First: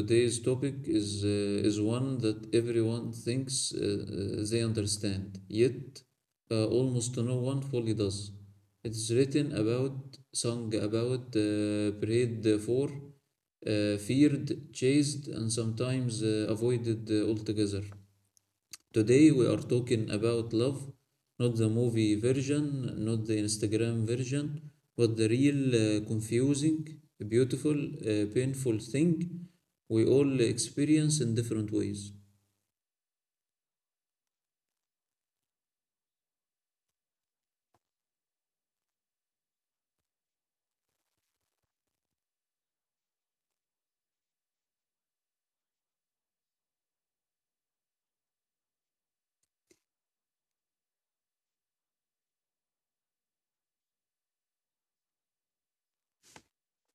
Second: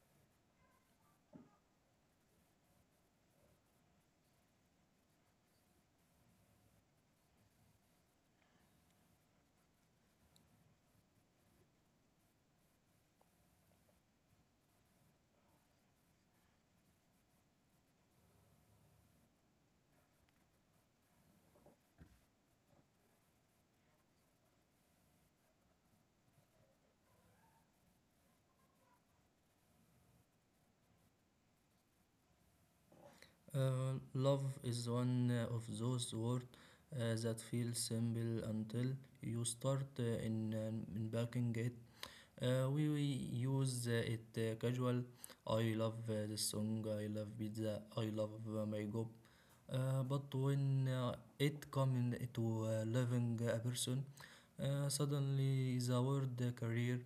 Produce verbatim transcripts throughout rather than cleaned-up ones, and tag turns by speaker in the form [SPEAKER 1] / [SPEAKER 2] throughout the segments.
[SPEAKER 1] Today's topic is uh, is one that everyone thinks uh, uh, they understand, yet uh, almost no one fully does. It's written about, sung about, uh, prayed for, uh, feared, chased, and sometimes uh, avoided uh, altogether. Today we are talking about love, not the movie version, not the Instagram version, but the real, uh, confusing, beautiful, uh, painful thing we all experience in different ways.
[SPEAKER 2] Uh, love is one of those words uh, that feel simple until you start uh, in uh, unpacking it. Uh, we, we use uh, it uh, casual. I love uh, this song. I love pizza. I love uh, my job. Uh, but when uh, it comes to uh, loving a person, uh, suddenly the word uh, career,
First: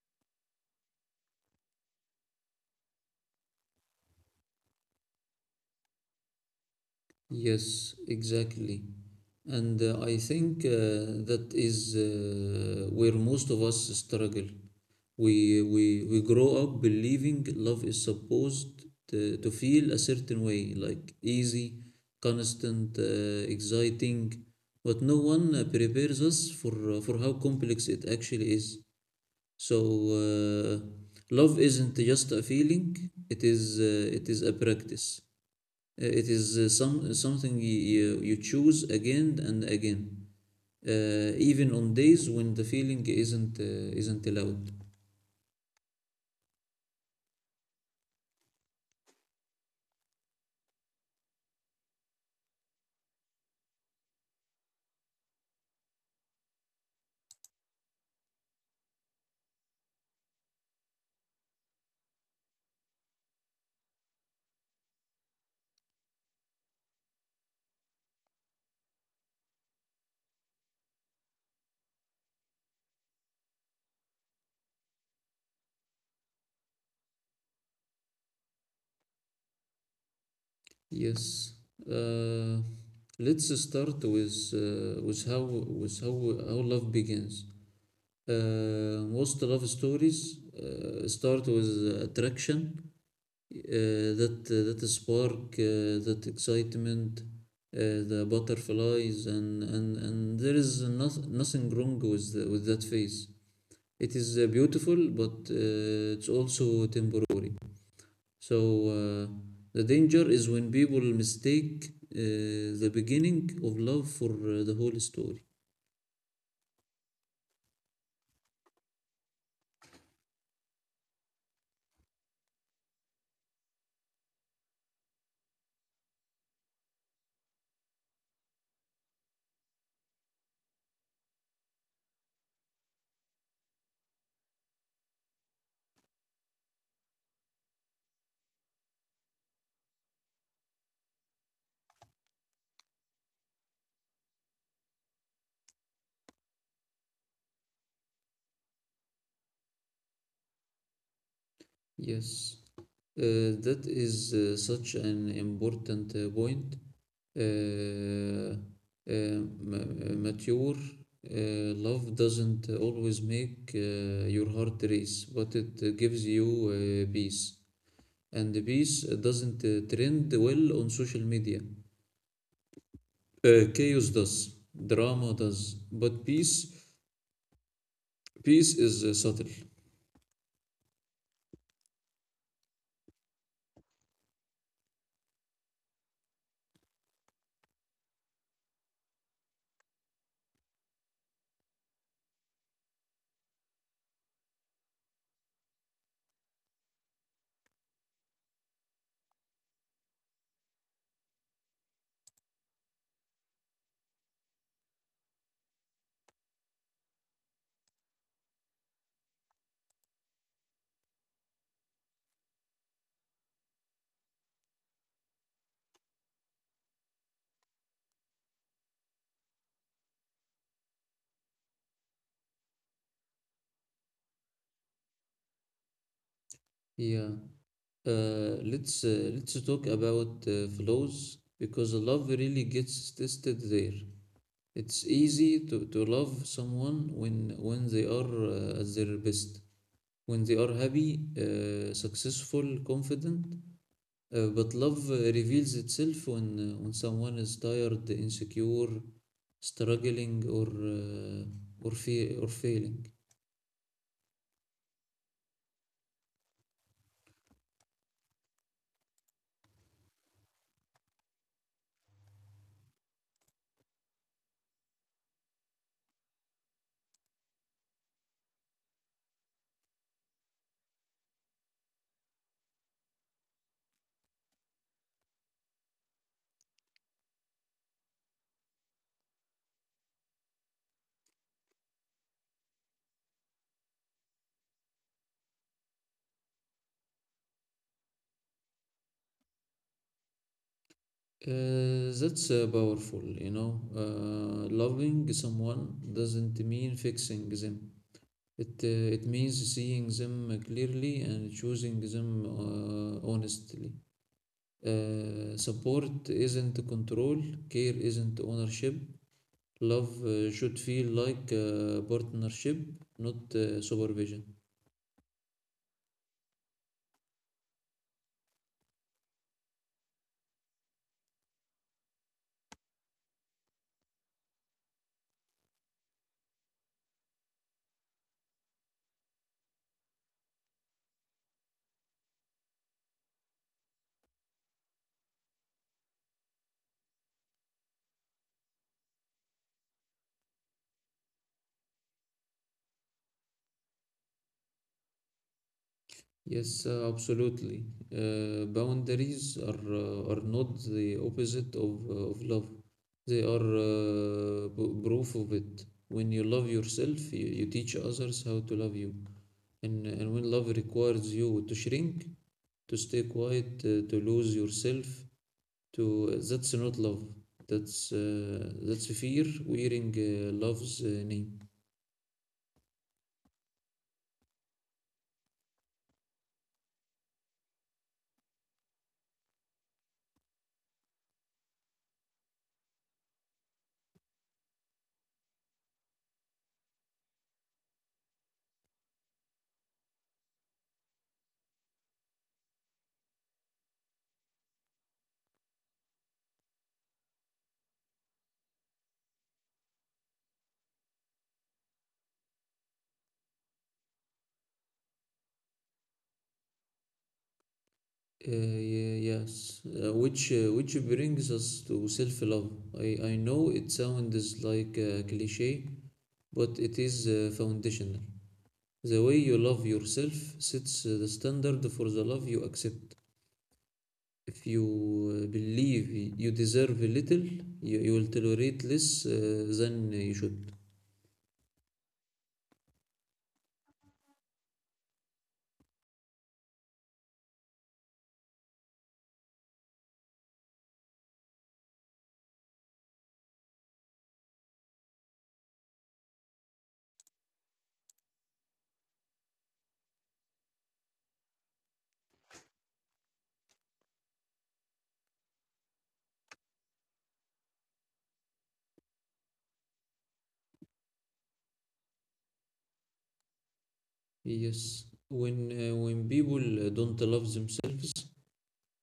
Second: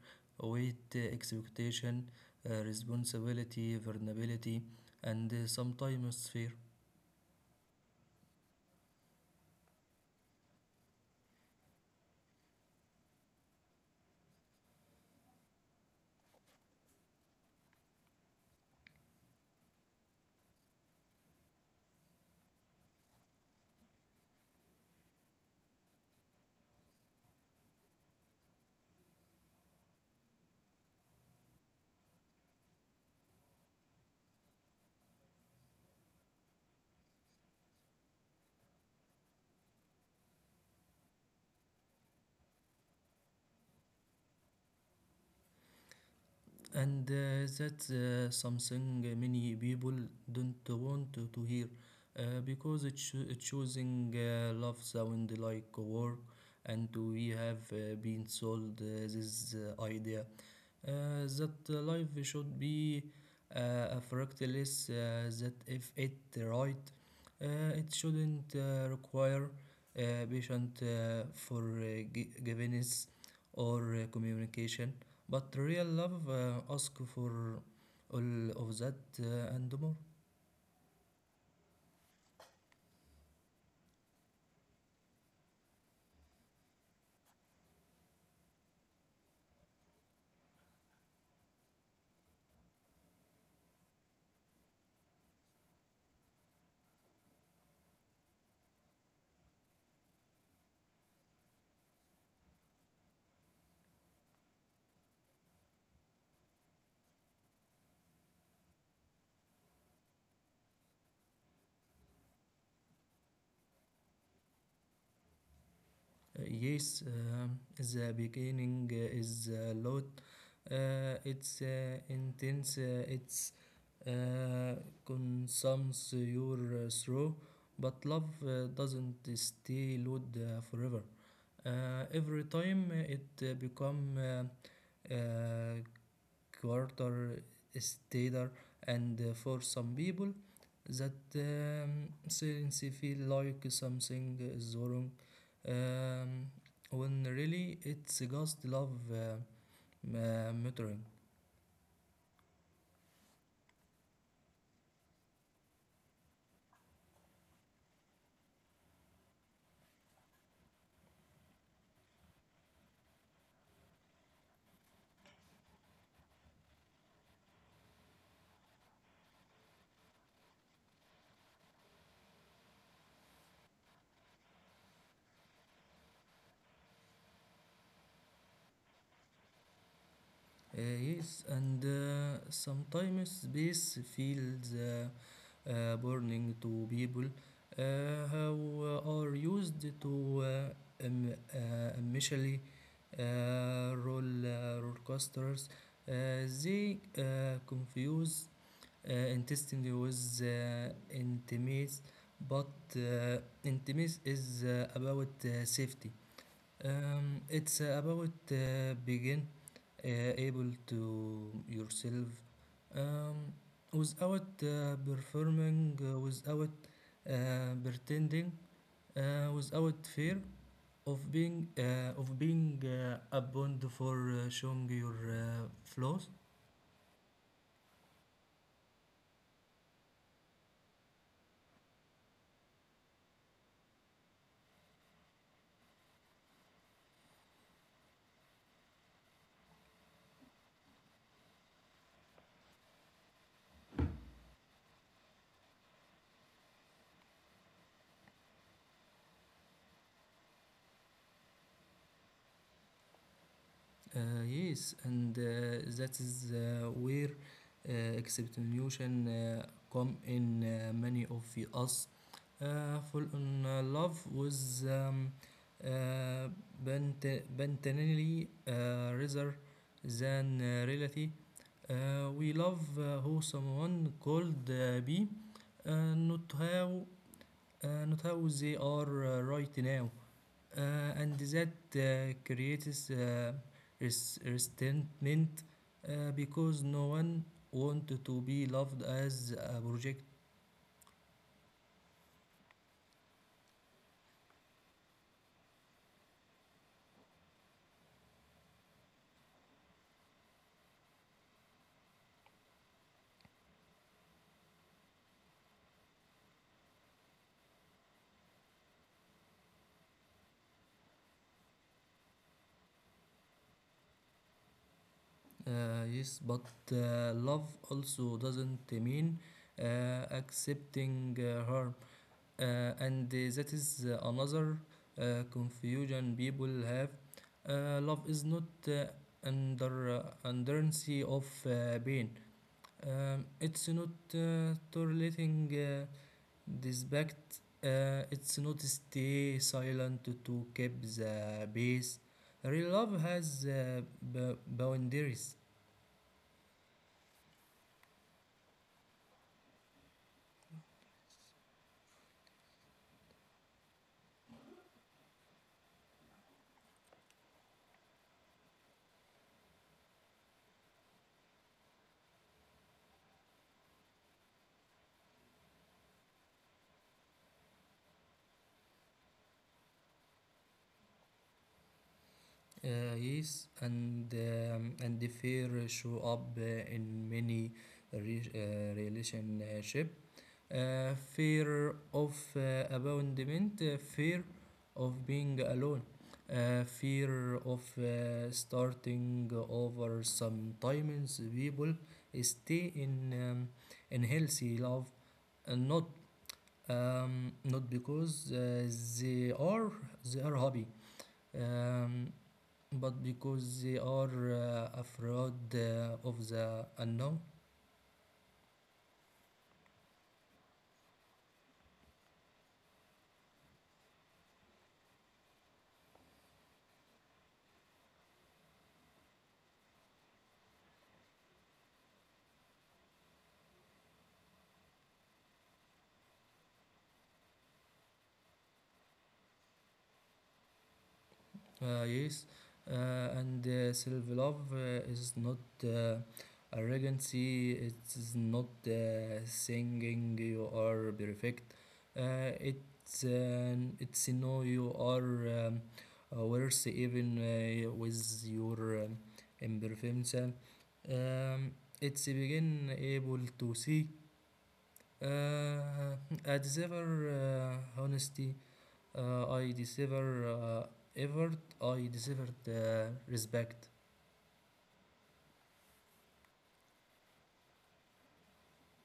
[SPEAKER 2] weight, uh, expectation, uh, responsibility, vulnerability, and uh, sometimes fear.
[SPEAKER 1] Yes, exactly. And uh, I think uh, that is uh, where most of us struggle. We, we, we grow up believing love is supposed to, to feel a certain way, like easy, constant, uh, exciting, but no one uh, prepares us for, uh, for how complex it actually is. So, uh, love isn't just a feeling, it is, uh, it is a practice. Uh, It is uh, some something you, you, you choose again and again, uh, even on days when the feeling isn't uh, isn't allowed.
[SPEAKER 2] and uh, that's uh, something many people don't want to, to hear uh, because it cho- it choosing uh, love sound like work, and we have uh, been sold uh, this uh, idea uh, that the life should be uh, a fractalist uh, that if it right uh, it shouldn't uh, require uh, patient uh, for uh, gi- givenness or uh, communication, but real love uh, ask for all of that uh, and more.
[SPEAKER 1] Yes. Uh, let's start with uh, with how with how how love begins. Uh, most love stories uh, start with uh, attraction uh, that uh, that spark, uh, that excitement, uh, the butterflies, and and and there is not, nothing wrong with the, with that phase. It is uh, beautiful, but uh, it's also temporary. So, uh, the danger is when people mistake uh, the beginning of love for uh, the whole story.
[SPEAKER 2] Uh, Yes, um, the beginning uh, is a lot. Uh, it's uh, intense. Uh, it's uh, consumes your uh, through, but love uh, doesn't stay loud uh, forever. Uh, every time uh, it uh, become uh, uh, quarter stater, and uh, for some people that um, since they feel like something is wrong, um, when really it's just love uh, uh, muttering.
[SPEAKER 1] Yes, uh, that is uh, such an important uh, point. uh, uh, uh, Mature uh, love doesn't always make uh, your heart race, but it uh, gives you uh, peace. And peace doesn't uh, trend well on social media. Uh, chaos does, drama does, but peace peace is uh, subtle.
[SPEAKER 2] Uh, yes, and uh, sometimes space feels uh, uh, burning to people uh, who are used to uh, um, uh, initially uh, roll, uh, roller coasters. Uh, they uh, confuse uh, intensity with uh, intimacy, but uh, intimacy is uh, about uh, safety. Um, it's uh, about uh, begin uh, able to yourself um, without uh, performing, uh, without uh, pretending, uh, without fear of being uh, of being uh, abandoned for uh, showing your uh, flaws.
[SPEAKER 1] Yeah. Uh, let's uh, let's talk about uh, flows because love really gets tested there. It's easy to, to love someone when when they are uh, at their best, when they are happy, uh, successful, confident. Uh, but love uh, reveals itself when uh, when someone is tired, insecure, struggling, or uh, or fe- or failing.
[SPEAKER 2] Uh, yes, and uh, that is uh, where uh, exceptionalism uh, come in. Uh, many of us uh, fall in uh, love with um, uh, bent- bentanily uh, rather than uh, reality. Uh, we love uh, who someone called uh, B, uh, not how uh, not how they are uh, right now, uh, and that uh, creates uh, res- resentment uh, because no one wants to be loved as a project.
[SPEAKER 1] Uh, that's uh, powerful, you know. Uh, loving someone doesn't mean fixing them. It uh, it means seeing them clearly and choosing them uh, honestly. Uh, support isn't control, care isn't ownership, love uh, should feel like a partnership, not uh, supervision.
[SPEAKER 2] Uh, yes, but uh, love also doesn't mean uh, accepting uh, harm, uh, and uh, that is uh, another uh, confusion people have. Uh, love is not uh, under uh, underency of uh, pain. Um, it's not uh, tolerating. Uh, Respect, uh, it's not stay silent to keep the peace. Real love has uh, b- boundaries.
[SPEAKER 1] Yes, uh, absolutely. Uh, boundaries are uh, are not the opposite of uh, of love. They are uh, p- proof of it. When you love yourself, you, you teach others how to love you. And and when love requires you to shrink, to stay quiet, uh, to lose yourself, to that's not love, that's uh, that's fear wearing uh, love's uh, name.
[SPEAKER 2] Uh, yes, and um, and the fear show up uh, in many re- uh, relationship. Uh, fear of uh, abandonment, uh, fear of being alone, uh, fear of uh, starting over. Sometimes people stay in um, in healthy love, and not um, not because uh, they are they are happy, um, but because they are uh, afraid uh, of the unknown.
[SPEAKER 1] Uh, yeah, yes uh, which uh, which brings us to self-love. I, I know it sounds like a cliche, but it is uh, foundational. The way you love yourself sets uh, the standard for the love you accept. If you uh, believe you deserve little, you, you will tolerate less uh, than you should.
[SPEAKER 2] Uh, yes, uh, and uh, self-love uh, is not uh, arrogancy. It is not uh, saying you are perfect. Uh, it's uh, it's no you are um, uh, worse even uh, with your um, imperfections. Um, it's begin able to see uh, a deserver uh, honesty. Uh, I deserve uh, effort. I deserve uh, respect.
[SPEAKER 1] Yes, when uh, when people uh, don't love themselves,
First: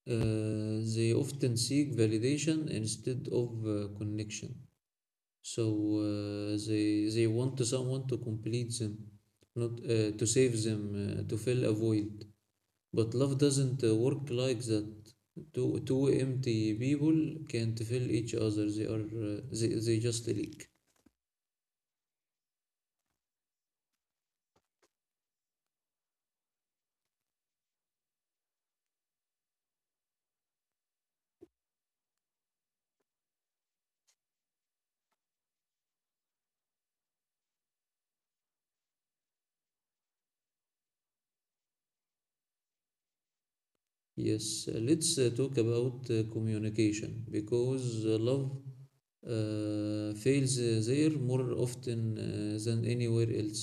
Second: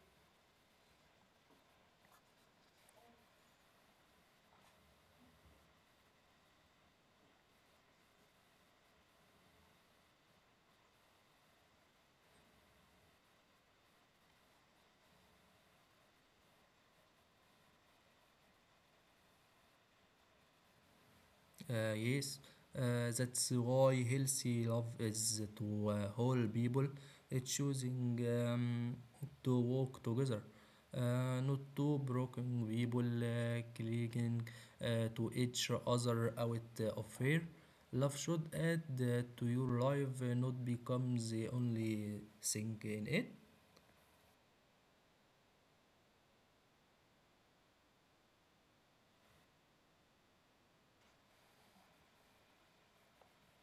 [SPEAKER 1] uh, they often seek validation instead of uh, connection. So uh, they they want someone to complete them, not uh, to save them, uh, to fill a void. But love doesn't uh, work like that. Two two empty people can't fill each other. They are uh, they they just leak.
[SPEAKER 2] Uh, yes, uh, that's why healthy love is to uh, whole people. It's choosing um, to walk together, uh, not to broken people uh, clinging uh, to each other out of fear. Love should add uh, to your life, uh, not become the only thing in it.
[SPEAKER 1] Yes, uh, let's uh, talk about uh, communication because uh, love uh, fails uh, there more often uh, than anywhere else.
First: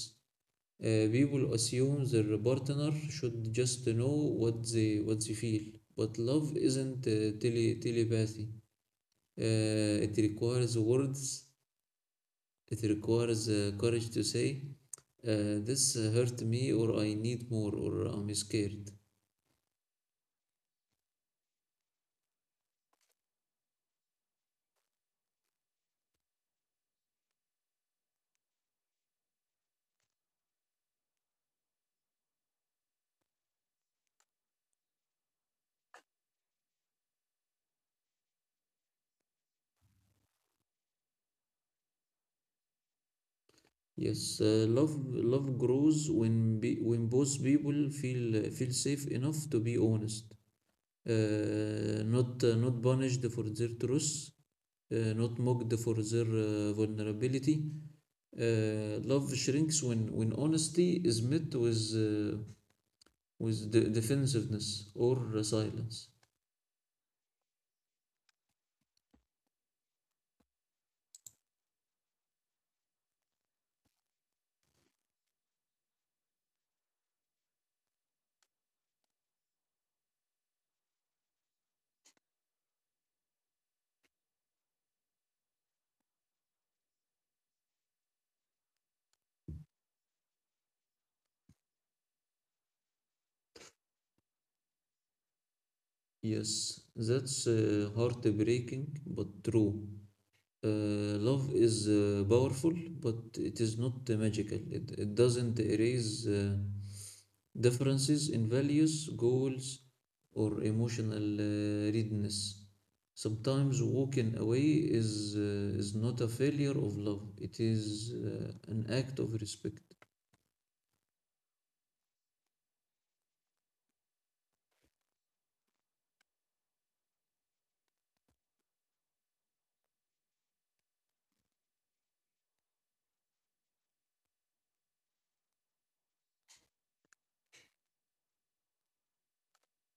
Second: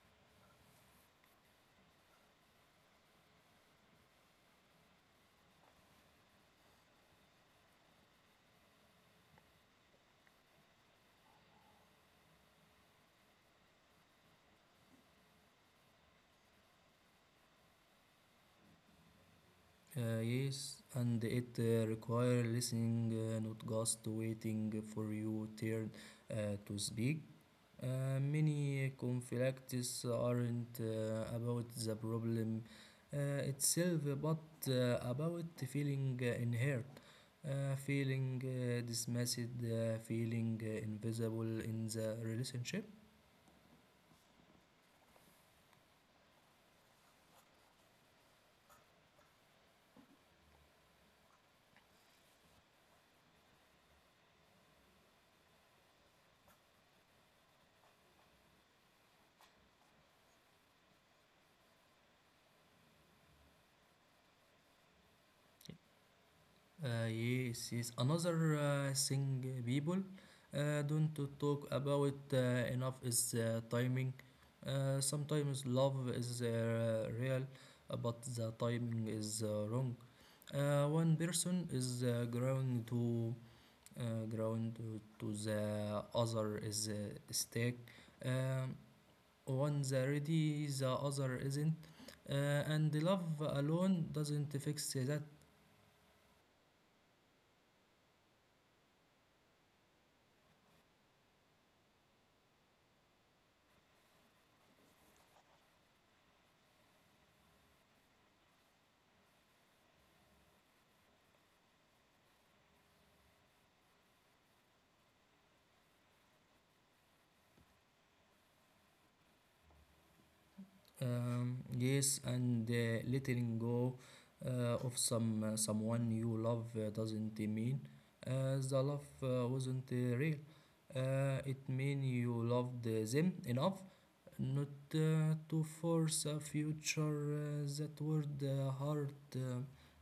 [SPEAKER 1] Uh, people assume their partner should just know what they what they feel, but love isn't uh, tele- telepathy. Uh, it requires words. It requires uh, courage to say, uh, "This hurt me," or "I need more," or "I'm scared."
[SPEAKER 2] Uh, yes, and it uh, requires listening, uh, not just waiting for your turn uh, to speak. Uh, many conflicts aren't uh, about the problem uh, itself, but uh, about feeling uh, inherit, uh, feeling uh, dismissed, uh, feeling uh, invisible in the relationship.
[SPEAKER 1] Yes, uh, love love grows when be, when both people feel feel safe enough to be honest, uh, not uh, not punished for their truth, uh, not mocked for their uh, vulnerability. Uh, love shrinks when when honesty is met with uh, with de- defensiveness or uh, silence.
[SPEAKER 2] Uh, yes, yes. Another uh, thing uh, people uh, don't talk about uh, enough is uh, timing. Uh, sometimes love is uh, real, uh, but the timing is uh, wrong. Uh, one person is uh, ground to uh, ground to, to the other is uh, stake. Um, One's ready, the other isn't, uh, and love alone doesn't fix that.
[SPEAKER 1] Yes, that's uh, heartbreaking but true. Uh, love is uh, powerful, but it is not uh, magical. It, it doesn't erase uh, differences in values, goals, or emotional uh, readiness. Sometimes walking away is, uh, is not a failure of love, it is uh, an act of respect.
[SPEAKER 2] Um, yes, and uh, letting go uh, of some uh, someone you love uh, doesn't mean uh, the love uh, wasn't uh, real. Uh, it means you loved uh, them enough not uh, to force a future uh, that would uh, hurt uh,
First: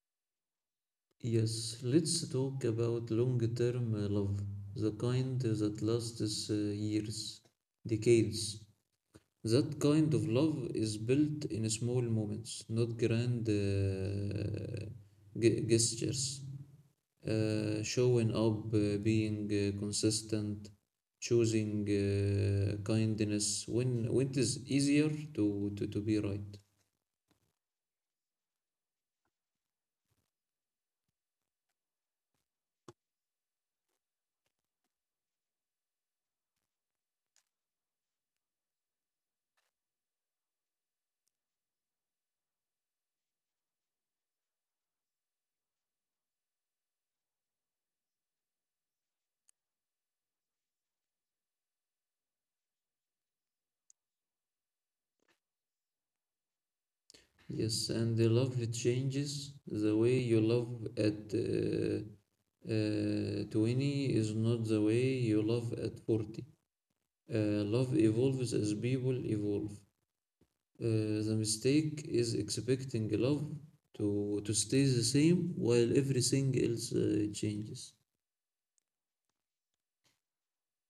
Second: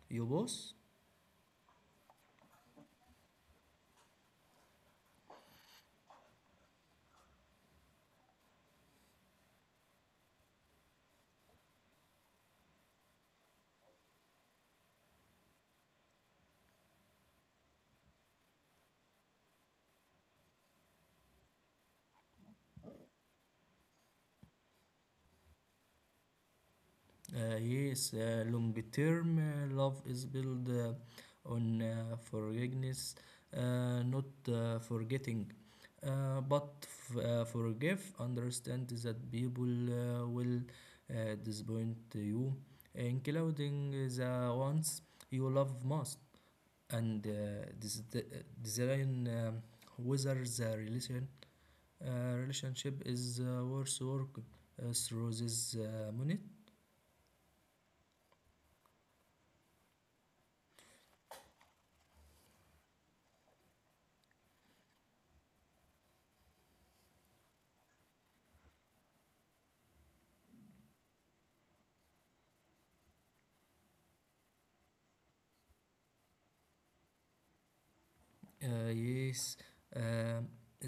[SPEAKER 2] you both.
[SPEAKER 1] Yes, let's talk about long term love, the kind that lasts uh, years, decades. That kind of love is built in small moments, not grand uh, ge- gestures. Uh, showing up, uh, being uh, consistent, choosing uh, kindness when when it is easier to, to, to be right.
[SPEAKER 2] Uh, yes, uh, long term uh, love is built uh, on uh, forgiveness, uh, not uh, forgetting. Uh, but f- uh, forgive, understand that people uh, will uh, disappoint you, including the ones you love most, and uh, this design, um, whether the relation, uh, relationship is uh, worth work uh, through this uh, minute.
[SPEAKER 1] Yes, and the love changes. The way you love at uh, uh, twenty is not the way you love at forty. Uh, Love evolves as people evolve. Uh, the mistake is expecting love to, to stay the same while everything else uh, changes.
[SPEAKER 2] Uh, yes, um,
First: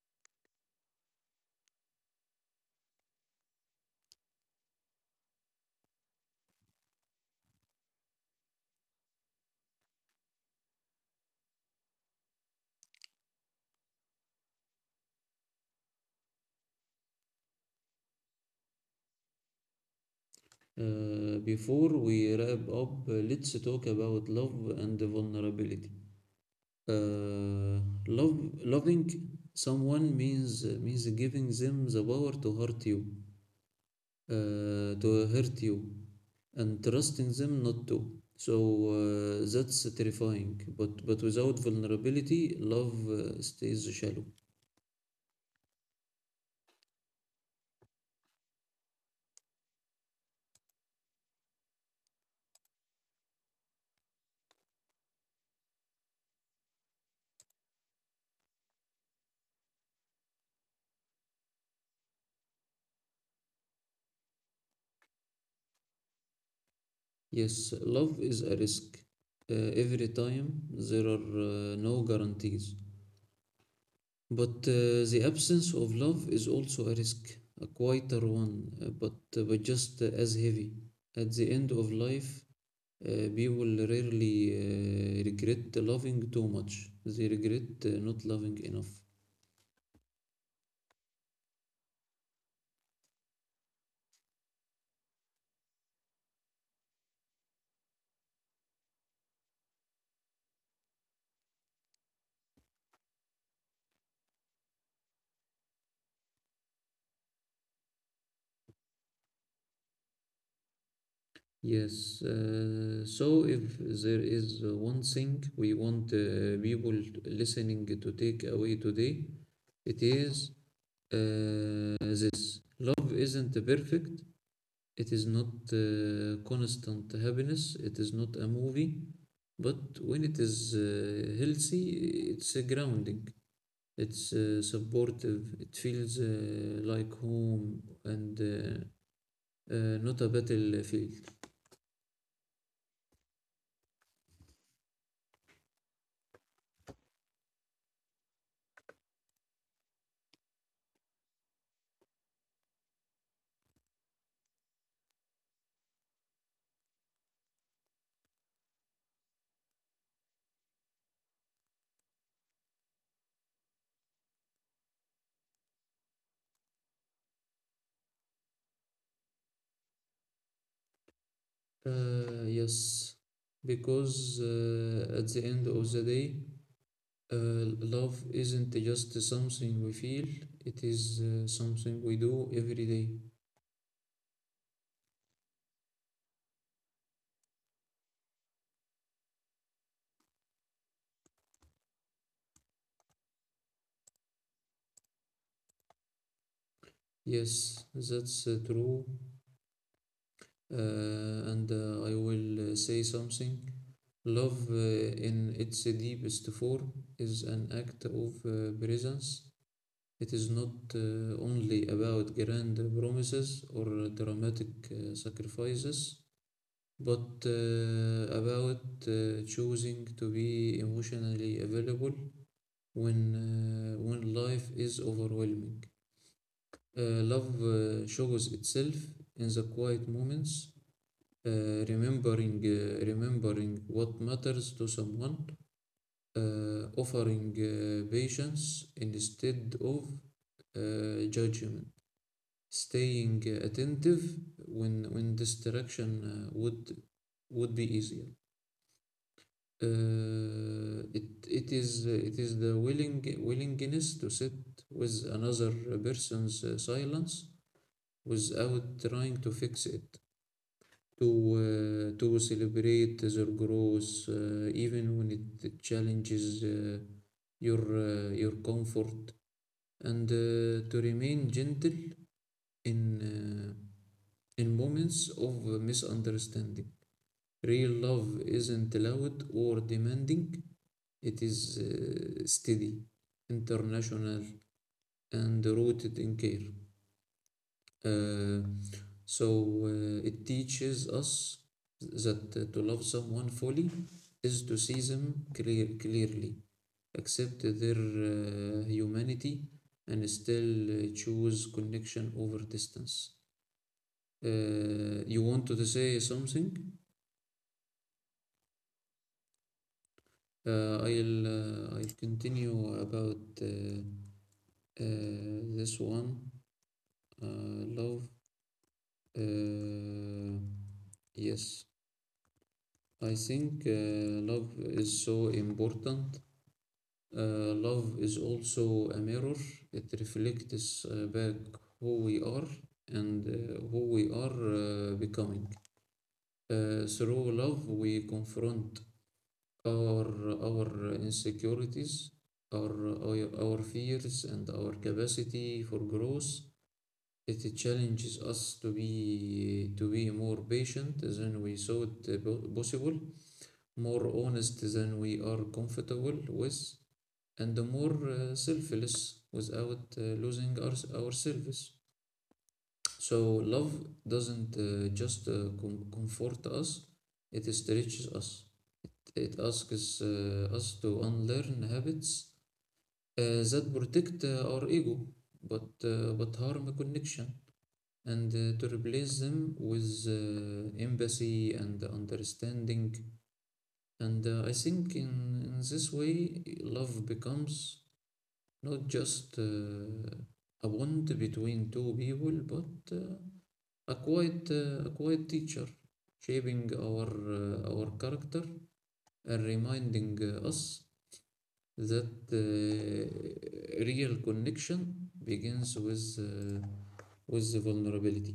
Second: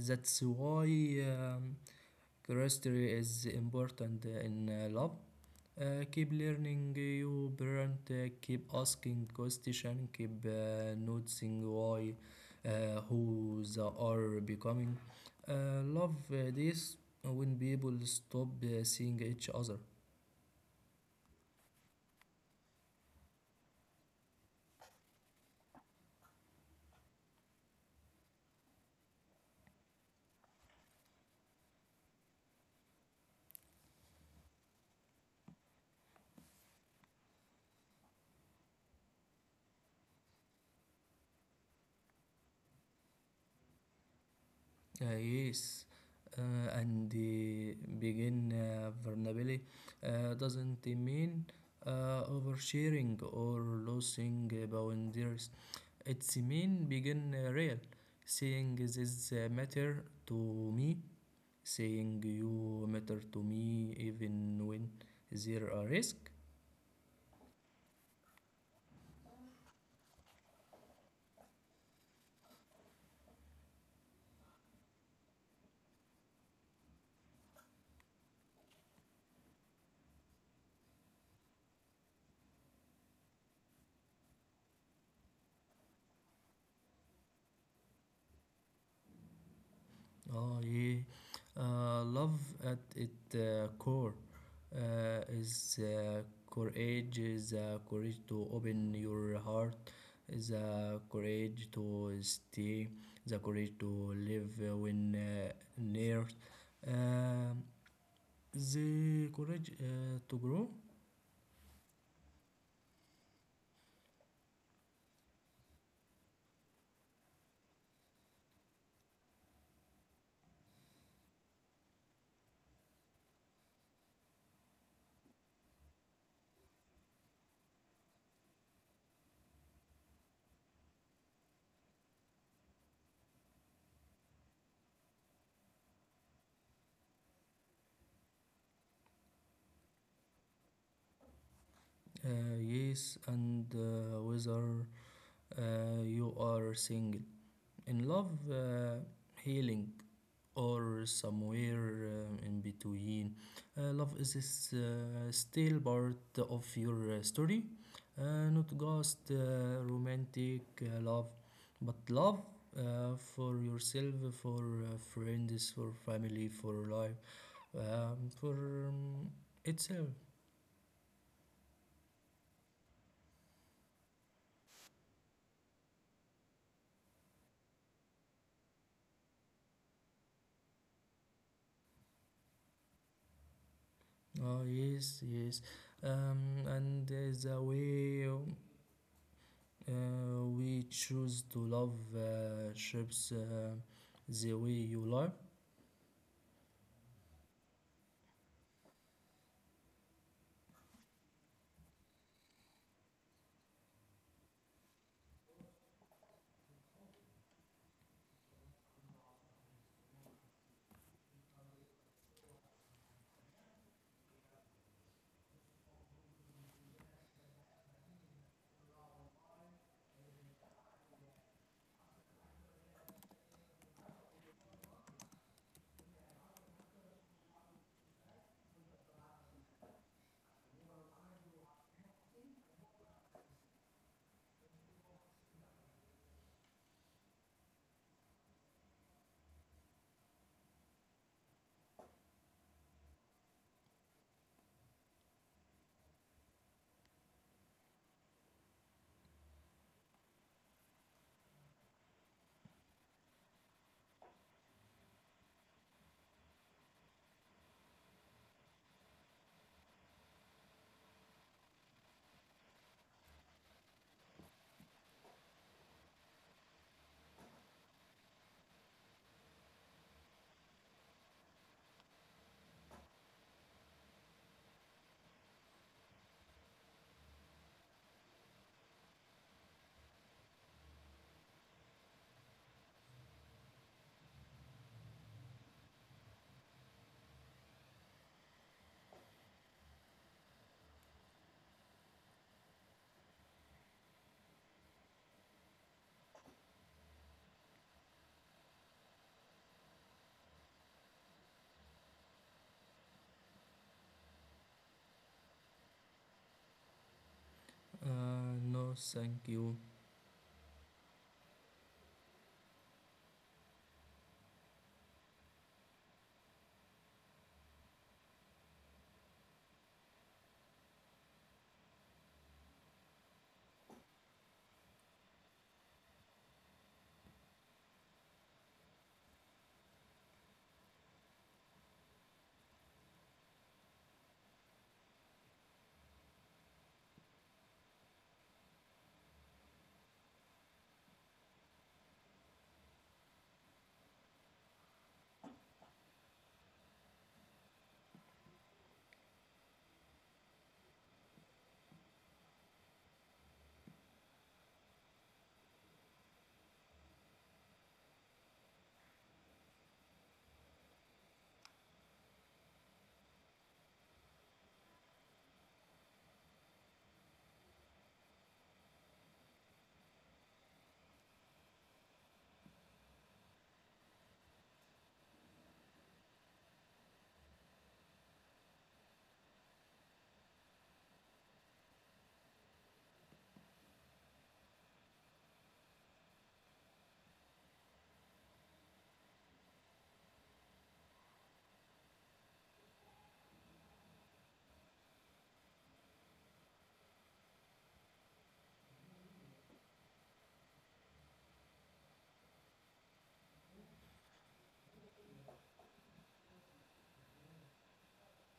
[SPEAKER 2] that's why um, curiosity is important in uh, love. Uh, keep learning your parent, uh, keep asking questions, keep uh, noticing why uh, who they are becoming. Uh, love uh, this when people stop uh, seeing each other.
[SPEAKER 1] Uh, before we wrap up, uh, let's talk about love and vulnerability. Uh, love, Loving someone means means giving them the power to hurt you, uh, to hurt you, and trusting them not to. So uh, that's terrifying. But but without vulnerability, love uh, stays shallow.
[SPEAKER 2] Uh, yes, uh, and the begin uh, vulnerability uh, doesn't mean uh, oversharing or losing uh, boundaries. It's mean begin uh, real, saying this uh, matter to me, saying you matter to me even when there are risk.
[SPEAKER 1] Yes, love is a risk. Uh, every time there are uh, no guarantees. But uh, the absence of love is also a risk, a quieter one, uh, but, uh, but just uh, as heavy. At the end of life, uh, people rarely uh, regret loving too much. They regret uh, not loving enough.
[SPEAKER 2] Oh yeah, uh, love at its uh, core uh, is uh, courage. Is uh, courage to open your heart. Is uh, courage to stay. The courage to live uh, when uh, near. Um the courage uh, to grow.
[SPEAKER 1] Yes, uh, so if there is uh, one thing we want uh, people listening to take away today, it is uh, this. Love isn't perfect, it is not uh, constant happiness. It is not a movie. But when it is uh, healthy, it's a grounding. It's uh, supportive. It feels uh, like home and uh, uh, not a battlefield.
[SPEAKER 2] Uh, yes, and uh, whether uh, you are single in love, uh, healing, or somewhere um, in between. Uh, love is this, uh, still part of your uh, story, uh, not just uh, romantic uh, love, but love uh, for yourself, for uh, friends, for family, for life, um, for um, itself.
[SPEAKER 1] Uh, yes, because uh, at the end of the day, uh, love isn't just something we feel, it is uh, something we do every day.
[SPEAKER 2] Oh, yes, yes. Um, and uh, the way uh, we choose to love uh, shapes uh, the way you love.
[SPEAKER 1] Yes, that's uh, true. Uh, and uh, I will uh, say something. Love, uh, in its deepest form, is an act of uh, presence. It is not uh, only about grand promises or dramatic uh, sacrifices, but uh, about uh, choosing to be emotionally available when uh, when life is overwhelming. Uh, love uh, shows itself in the quiet moments, uh, remembering uh, remembering what matters to someone, uh, offering uh, patience instead of uh, judgment, staying uh, attentive when when distraction uh, would would be easier. Uh, it it is uh, it is the willing willingness to sit with another person's uh, silence without trying to fix it, to uh, to celebrate their growth, uh, even when it challenges uh, your uh, your comfort, and uh, to remain gentle in uh, in moments of misunderstanding. Real love isn't loud or demanding; it is uh, steady, international, and rooted in care. Uh, so uh, it teaches us that uh, to love someone fully is to see them clear, clearly, accept their uh, humanity, and still uh, choose connection over distance. Uh, you want to say something?
[SPEAKER 2] Uh, no, thank you.
[SPEAKER 1] Uh, I'll uh, I'll continue about uh, uh, this one. Uh, love. Uh, yes. I think uh, love is so important. Uh, love is also a mirror. It reflects uh, back who we are and uh, who we are uh, becoming. Uh, through love, we confront our our insecurities, our, our our fears, and our capacity for growth. It challenges us to be to be more patient than we thought uh, po- possible, more honest than we are comfortable with, and more uh, selfless without uh, losing our, ourselves. So, love doesn't uh, just uh, com- comfort us, it stretches us. It asks uh, us to unlearn habits uh, that protect uh, our ego, but, uh, but harm connection. And uh, to replace them with uh, empathy and understanding. And uh, I think in, in this way, love becomes not just uh, a bond between two people, but uh, a quiet, uh, a quiet teacher, shaping our uh, our character and reminding uh, us that uh, real connection begins with uh, with the vulnerability.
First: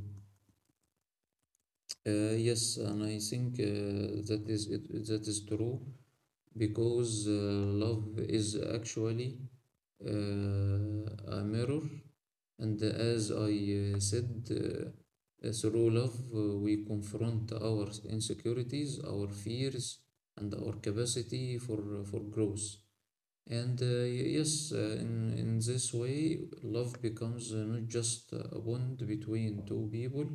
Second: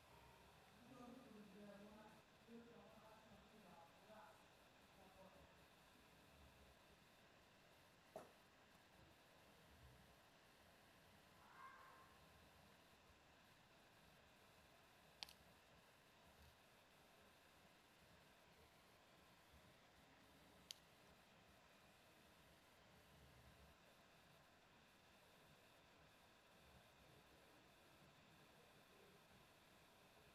[SPEAKER 1] Uh, yes, and I think uh, that is it, that is true because uh, love is actually uh, a mirror, and as I uh, said, uh, uh, through love, uh, we confront our insecurities, our fears, and our capacity for uh, for growth. And uh, y- yes, uh, in in this way, love becomes uh, not just a bond between two people,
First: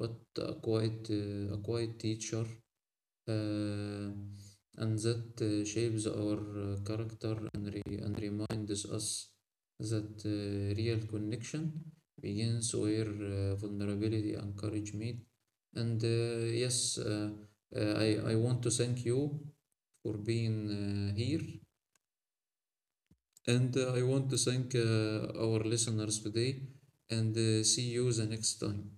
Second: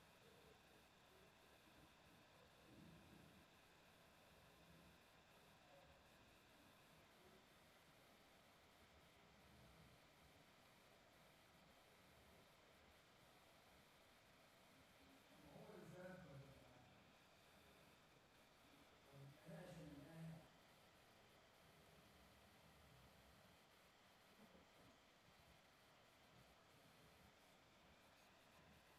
[SPEAKER 1] but a quiet uh, a quiet teacher, uh, and that uh, shapes our uh, character and, re- and reminds us that uh, real connection begins where uh, vulnerability and courage meet. And uh, yes, uh, uh, I, I want to thank you for being uh, here. And uh, I want to thank uh, our listeners today and uh, see you the next time.